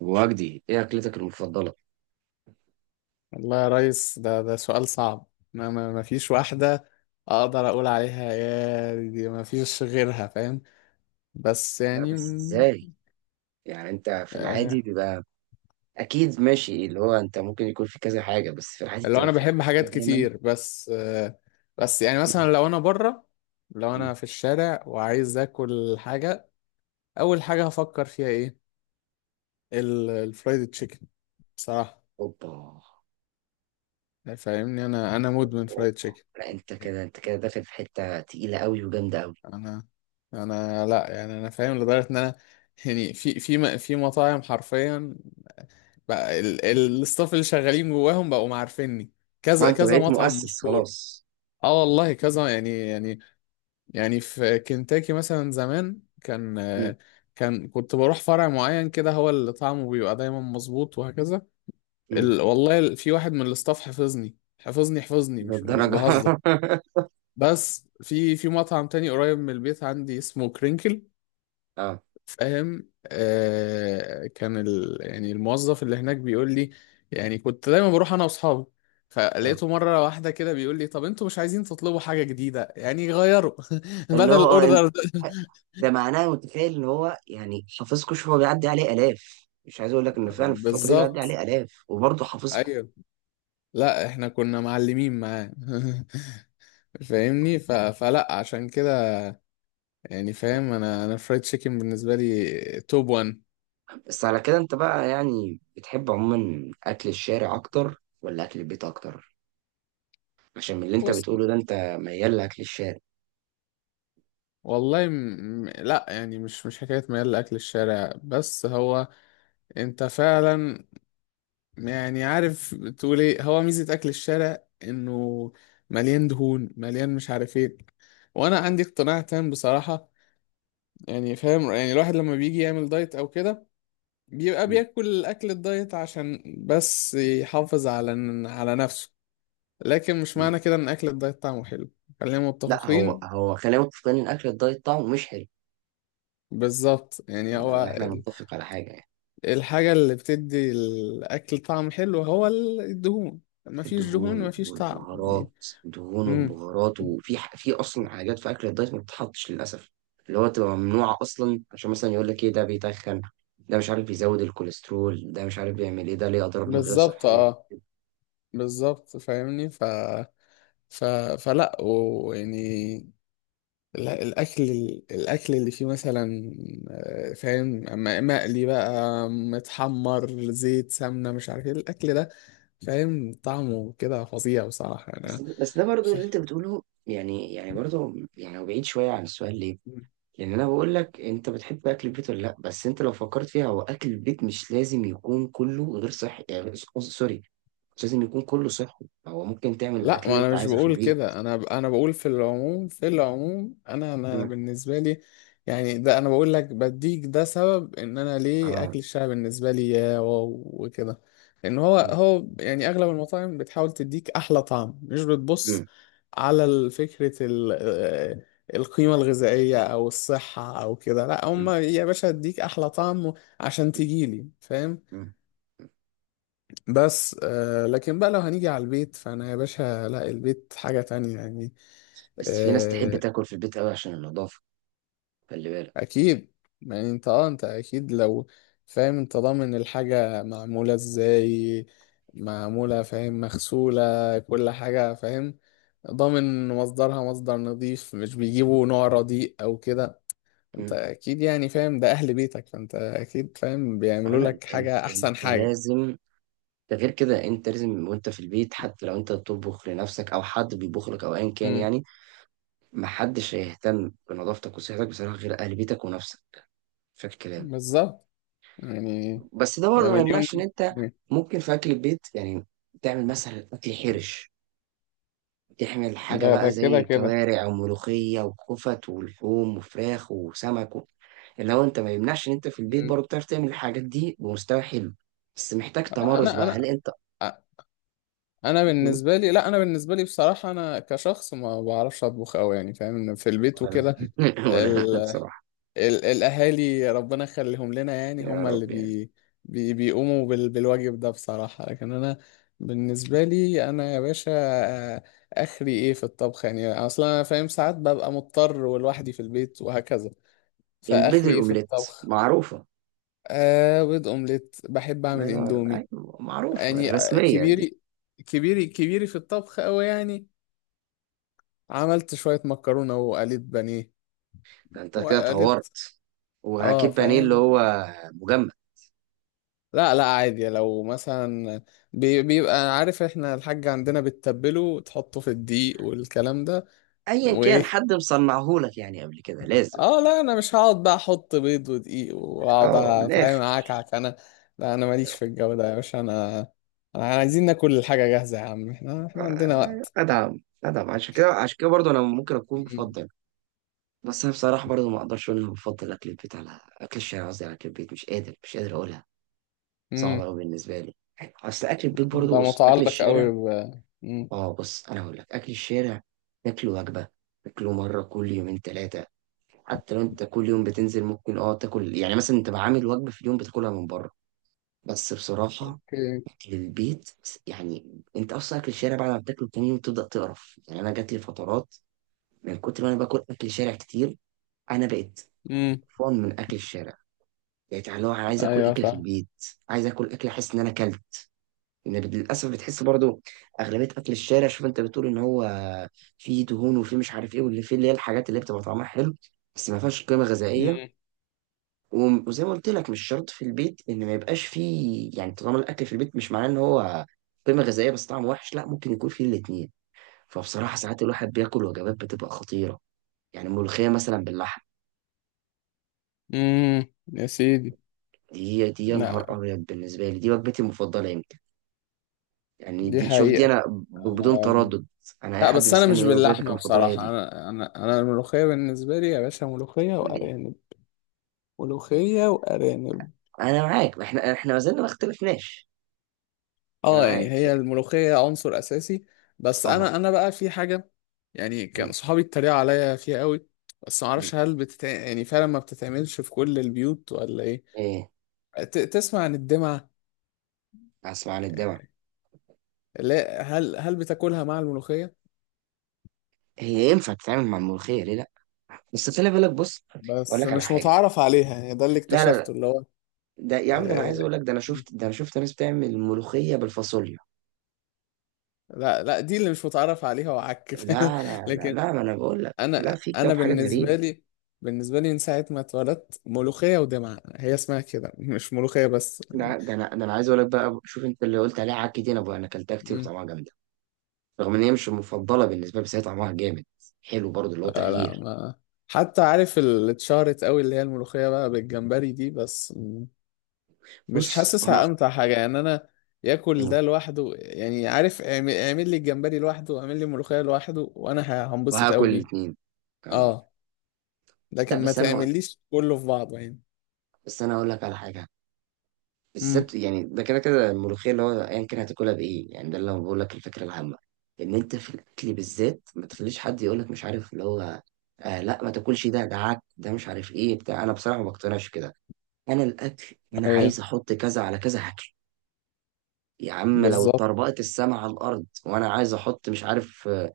وجدي، ايه اكلتك المفضله؟ والله يا ريس، ده سؤال صعب. ما فيش واحدة أقدر أقول عليها، يا دي ما فيش غيرها، فاهم؟ بس لا، يعني بس ازاي؟ يعني انت في آه، العادي بيبقى اكيد ماشي اللي هو انت ممكن يكون في كذا حاجه، بس في العادي اللي هو بتبقى أنا في بحب حاجه حاجات دايما. كتير بس آه، بس يعني مم. مثلا لو أنا بره، لو مم. أنا في الشارع وعايز آكل حاجة، أول حاجة هفكر فيها إيه؟ الفرايد تشيكن بصراحة. اوبا فاهمني؟ أنا اوبا مدمن فرايد أوبا. تشيكن. لا، انت كده داخل في حته تقيله قوي وجامده قوي. انا انا لا يعني، انا فاهم لدرجه ان انا يعني في مطاعم حرفيا بقى، الستاف اللي شغالين جواهم بقوا عارفيني، اه، كذا انت كذا بقيت مطعم مؤسس مشهور. خلاص. اه والله كذا يعني، يعني في كنتاكي مثلا زمان كان، مم. كنت بروح فرع معين كده، هو اللي طعمه بيبقى دايما مظبوط، وهكذا. مم. والله في واحد من الاستاف حفظني حفظني حفظني، مش للدرجه؟ بهزر. بس في مطعم تاني قريب من البيت عندي اسمه كرينكل، اه فاهم؟ آه، كان يعني الموظف اللي هناك بيقول لي، يعني كنت دايما بروح انا واصحابي، اه، فلقيته مره واحده كده بيقول لي طب انتوا مش عايزين تطلبوا حاجه جديده يعني، غيروا. اللي هو بدل انت، الاوردر ده. ده معناه متخيل ان هو يعني حافظكوا. شوف، هو بيعدي عليه الاف، مش عايز اقول لك ان فعلا في الفتره دي بيعدي بالظبط. عليه الاف وبرضه حافظكوا. ايوه. لا احنا كنا معلمين معاه. فاهمني؟ فلا، عشان كده يعني فاهم، انا فرايد تشيكن بالنسبه لي توب 1. بس على كده انت بقى يعني بتحب عموما اكل الشارع اكتر ولا اكل البيت اكتر؟ عشان من اللي انت بص، بتقوله ده انت ميال لاكل الشارع. والله لا يعني، مش حكايه ميال لاكل الشارع، بس هو انت فعلا يعني، عارف تقول ايه، هو ميزة اكل الشارع انه مليان دهون، مليان مش عارف ايه. وانا عندي اقتناع تام بصراحة. يعني فاهم، يعني الواحد لما بيجي يعمل دايت او كده بيبقى م- بياكل اكل الدايت عشان بس يحافظ على نفسه، لكن مش م. معنى كده ان اكل الدايت طعمه حلو. خلينا لا، هو متفقين. هو خلينا متفقين ان اكل الدايت طعمه مش حلو، بالظبط، يعني الا لو هو احنا نتفق على حاجه يعني. الحاجة اللي بتدي الاكل طعم حلو هو الدهون. مفيش دهون الدهون مفيش طعم يعني. والبهارات. امم وفي في اصلا حاجات في اكل الدايت ما بتتحطش للاسف، اللي هو تبقى ممنوعه اصلا عشان مثلا يقول لك ايه، ده بيتخن، ده مش عارف بيزود الكوليسترول، ده مش عارف بيعمل ايه، ده ليه اضرار من غير بالظبط. صحيه. اه، بالظبط فاهمني؟ ف... فلا ويعني، لا، الاكل اللي فيه مثلا آه، فاهم، مقلي بقى، متحمر، زيت، سمنه، مش عارف ايه الاكل ده، فاهم طعمه كده فظيع بصراحه. بس انا بس ده برضو اللي انت بتقوله، يعني برضو يعني هو بعيد شويه عن السؤال، ليه؟ لان انا بقول لك انت بتحب اكل البيت ولا لا؟ بس انت لو فكرت فيها، هو اكل البيت مش لازم يكون كله غير صحي، يعني قصدي سوري، مش لازم يكون كله صحي، هو ممكن تعمل لا، الاكل ما اللي انا انت مش عايزه في بقول البيت. كده، انا بقول في العموم، في العموم انا مم. بالنسبه لي يعني، ده انا بقول لك بديك ده سبب ان انا ليه اه. اكل الشارع بالنسبه لي يا واو وكده. لان هو مم. هو يعني اغلب المطاعم بتحاول تديك احلى طعم، مش بتبص مم. على فكره آه، القيمه الغذائيه او الصحه او كده، لا هم مم. يا باشا اديك احلى طعم عشان تجيلي، فاهم. مم. بس آه، لكن بقى لو هنيجي على البيت فانا يا باشا لا، البيت حاجة تانية يعني. بس في ناس تحب آه، تاكل في البيت قوي عشان النظافه، خلي بالك. اكيد. يعني انت اكيد لو، فاهم، انت ضامن الحاجة معمولة ازاي، معمولة فاهم، مغسولة، كل حاجة فاهم، ضامن مصدرها مصدر نظيف، مش بيجيبوا نوع رديء او كده. انت مم. اكيد يعني فاهم، ده اهل بيتك، فانت اكيد فاهم اه، بيعملوا لا، لك انت انت حاجة انت احسن حاجة. لازم، ده غير كده انت لازم وانت في البيت، حتى لو انت بتطبخ لنفسك او حد بيطبخ لك او ايا كان امم يعني، محدش هيهتم بنظافتك وصحتك بصراحه غير اهل بيتك ونفسك، فاكر الكلام. بالظبط يعني. بس ده ده برضه ما يمنعش ان مليون. انت ممكن في اكل البيت يعني تعمل مثلا اكل حرش، تعمل حاجه ده بقى ده زي كده كده. الكوارع وملوخيه وخفت ولحوم وفراخ وسمك، و... اللي هو انت ما يمنعش ان انت في البيت مم. برضه بتعرف تعمل الحاجات دي بمستوى حلو، بس محتاج لا تمرس انا بقى. هل انا انت انا بالنسبه لي، لا انا بالنسبه لي بصراحه، انا كشخص ما بعرفش اطبخ قوي يعني فاهم، إن في البيت ولا وكده لا ولا ال... لا، بصراحه. الاهالي ربنا يخليهم لنا، يعني يا هم اللي رب يعني. بيقوموا بالواجب ده بصراحه، لكن انا بالنسبه لي انا يا باشا آه، اخري ايه في الطبخ يعني، اصلا انا فاهم ساعات ببقى مضطر ولوحدي في البيت وهكذا، البيض فاخري ايه في الأومليت الطبخ. معروفة. آه، بيض اومليت، بحب الله اعمل ينور، اندومي، أيوة، معروفة يعني آه، الرسمية دي. كبيري كبيري كبيري في الطبخ قوي يعني. عملت شوية مكرونة وقليت بانيه، أنت كده وقليت. طورت. اه وهجيب بانيه اللي فاهم. هو مجمد. لا لا، عادي لو مثلا، بيبقى عارف، احنا الحاج عندنا بتتبله وتحطه في الدقيق والكلام ده، أيا كان وايه. حد مصنعهولك يعني قبل كده لازم. اه لا، انا مش هقعد بقى احط بيض ودقيق واقعد أه، من الآخر. فاهم اعكعك انا، لا انا ماليش في الجو ده يا باشا، انا انا عايزين ناكل الحاجة جاهزة يا عم، احنا عندنا آه، وقت. أدعم أدعم، عشان كده عشان كده برضه أنا ممكن أكون مم. بفضل. بس أنا بصراحة برضه ما أقدرش أقول إن أنا بفضل أكل البيت على أكل الشارع، قصدي على أكل البيت، مش قادر، مش قادر أقولها. صعبة مم. أوي بالنسبة لي. أيوة، أصل أكل البيت انت برضه، بص، أكل متعلق قوي الشارع، ب. مم. اه، بص انا هقول لك، اكل الشارع تاكله وجبه، تاكله مره كل يومين ثلاثه، حتى لو انت كل يوم بتنزل ممكن تاكل يعني مثلا انت عامل وجبه في اليوم بتاكلها من بره، بس بصراحه اوكي. اكل البيت، يعني انت اصلا اكل الشارع بعد ما بتاكله تاني يوم تبدا تقرف، يعني انا جات لي فترات من كتر ما انا باكل اكل شارع كتير، انا بقيت مم. فان من اكل الشارع، بقيت اللي هو انا عايز اكل ايوه اكل في فاهم. البيت، عايز اكل اكل احس ان انا اكلت. إن للاسف بتحس برضو اغلبيه اكل الشارع، شوف انت بتقول ان هو فيه دهون وفيه مش عارف ايه، واللي فيه اللي هي الحاجات اللي بتبقى طعمها حلو بس ما فيهاش قيمه غذائيه. مم. وزي ما قلت لك، مش شرط في البيت ان ما يبقاش فيه، يعني طالما الاكل في البيت، مش معناه ان هو قيمه غذائيه بس طعمه وحش، لا، ممكن يكون فيه الاتنين. فبصراحه ساعات الواحد بياكل وجبات بتبقى خطيره، يعني ملوخيه مثلا باللحم، مم. يا سيدي. دي يا نهار لا، ابيض، بالنسبه لي دي وجبتي المفضله يمكن، يعني دي دي، شوف دي حقيقة. انا بدون آه، تردد، انا اي لا حد بس انا مش بيسالني ايه وجبتك باللحمة المفضله، هي بصراحة، انا الملوخية بالنسبة لي يا باشا، ملوخية دي. وارانب، ملوخية وارانب. انا معاك، احنا ما زلنا ما اختلفناش. انا اه، يعني هي معاك الملوخية عنصر اساسي. بس اه. انا بقى في حاجة، يعني كان أمم، صحابي اتريقوا عليا فيها قوي، بس أمم. معرفش، هل يعني فعلا ما بتتعملش في كل البيوت ولا ايه؟ ايه؟ تسمع عن الدمعة؟ اسمع عن الدواء. لا، هل بتاكلها مع الملوخية؟ هي ينفع تتعامل مع الملوخيه، ليه لا؟ بس خلي بالك، بص، اقول بس لك على مش حاجه. متعرف عليها يعني، ده اللي لا لا لا، اكتشفته، اللي هو ده يا عم، ده انا عايز آه، اقول لك، ده انا شفت ناس بتعمل ملوخيه بالفاصوليا. لا لا، دي اللي مش متعرف عليها، وعك فاهم؟ لا لا لا لكن لا، ما انا بقول لك لا، انا في انا كام حاجه بالنسبة غريبه. لي، بالنسبة لي من ساعة ما اتولدت ملوخية ودمعة هي اسمها كده، مش ملوخية بس يعني. لا، ده انا عايز اقول لك بقى، شوف انت اللي قلت عليها عكي دي، انا اكلتها كتير مم. وطعمها جامده، رغم ان هي مش المفضله بالنسبه لي بس هي طعمها جامد حلو برضه اللي هو لا لا، تغيير. ما حتى عارف اللي اتشهرت قوي اللي هي الملوخية بقى بالجمبري دي، بس مش بص حاسسها انا، امتع حاجه يعني. انا ياكل ده لوحده يعني، عارف اعمل لي الجمبري لوحده، اعمل لي ملوخيه لوحده، وانا هنبسط وهاكل قوي بيه. الاتنين. اه، اه، لكن لا، ما بس انا هقول تعمليش كله في بعضه يعني. بس انا هقول لك على حاجه امم بالذات، يعني ده كده كده الملوخيه، اللي هو ايا كان هتاكلها بايه، يعني ده اللي انا بقول لك، الفكره العامه ان انت في الاكل بالذات ما تخليش حد يقول لك مش عارف اللي هو آه لا ما تاكلش ده عك، ده مش عارف ايه بتاع، انا بصراحه ما بقتنعش كده. انا الاكل انا عايز ايوه احط كذا على كذا هاكل، يا عم لو بالظبط. اتطربقت السما على الارض وانا عايز احط مش عارف، آه،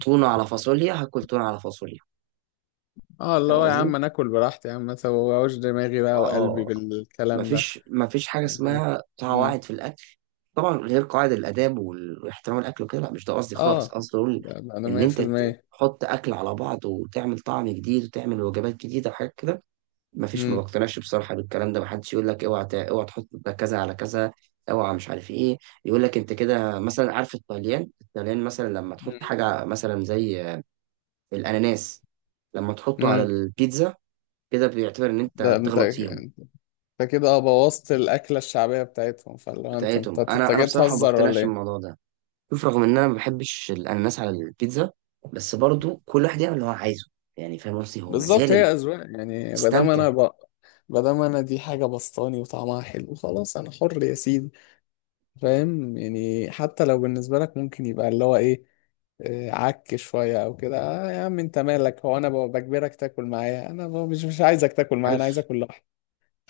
تونه على فاصوليا، هاكل تونه على فاصوليا. اه اللي فاهم هو يا قصدي؟ عم، انا اكل براحتي يا عم، ما توجعوش دماغي بقى وقلبي اه. بالكلام ده. مفيش حاجة اه. اسمها امم قواعد في الأكل، طبعا غير قواعد الآداب، واحترام الأكل وكده، لا مش ده قصدي خالص، اه، قصدي أقول ده انا إن أنت 100%. تحط أكل على بعض وتعمل طعم جديد وتعمل وجبات جديدة وحاجات كده، مفيش، ما امم بقتنعش بصراحة بالكلام ده، محدش يقول لك اوعى اوعى تحط ده كذا على كذا، اوعى مش عارف ايه، يقول لك انت كده مثلا. عارف الطليان؟ الطليان مثلا لما تحط امم حاجة مثلا زي الأناناس، لما تحطه على امم البيتزا، كده بيعتبر إن أنت ده انت بتغلط فيهم، انت كده اه بوظت الاكله الشعبيه بتاعتهم، فاللي هو انت انت بتاعتهم. أنت انا جاي بصراحه ما تهزر ولا بقتنعش ايه؟ بالموضوع ده، شوف رغم ان انا ما بحبش الاناناس على البيتزا، بس برضو كل واحد يعمل اللي هو عايزه، يعني فاهم قصدي؟ هو بالظبط، مازال هي أذواق يعني، ما دام استمتع. انا ما دام انا دي حاجة بسطاني وطعمها حلو، خلاص انا حر يا سيدي. فاهم؟ يعني حتى لو بالنسبة لك ممكن يبقى اللي هو ايه، آه، عك شوية او كده، آه يا عم انت مالك؟ هو انا بجبرك تاكل معايا؟ انا مش عايزك تاكل معايا، انا عايز عارف اكل لوحدي.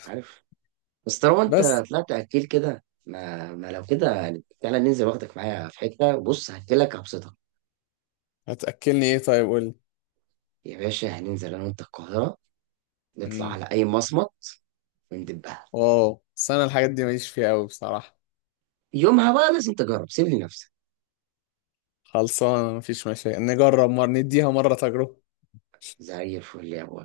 عارف بس طالما انت بس طلعت اكيل كده، ما لو كده يعني تعالى ننزل، واخدك معايا في حته، بص هاكلك هبسطك، هتأكلني ايه طيب، قول لي. يا باشا هننزل انا وانت القاهره، نطلع امم على اي مصمت وندبها، واو، بس انا الحاجات دي ماليش فيها قوي بصراحة. يومها بقى لازم تجرب، سيب لي نفسك، خلصانة، مفيش مشاكل، نجرب مرة، نديها مرة تجربة. زي الفل يا ابو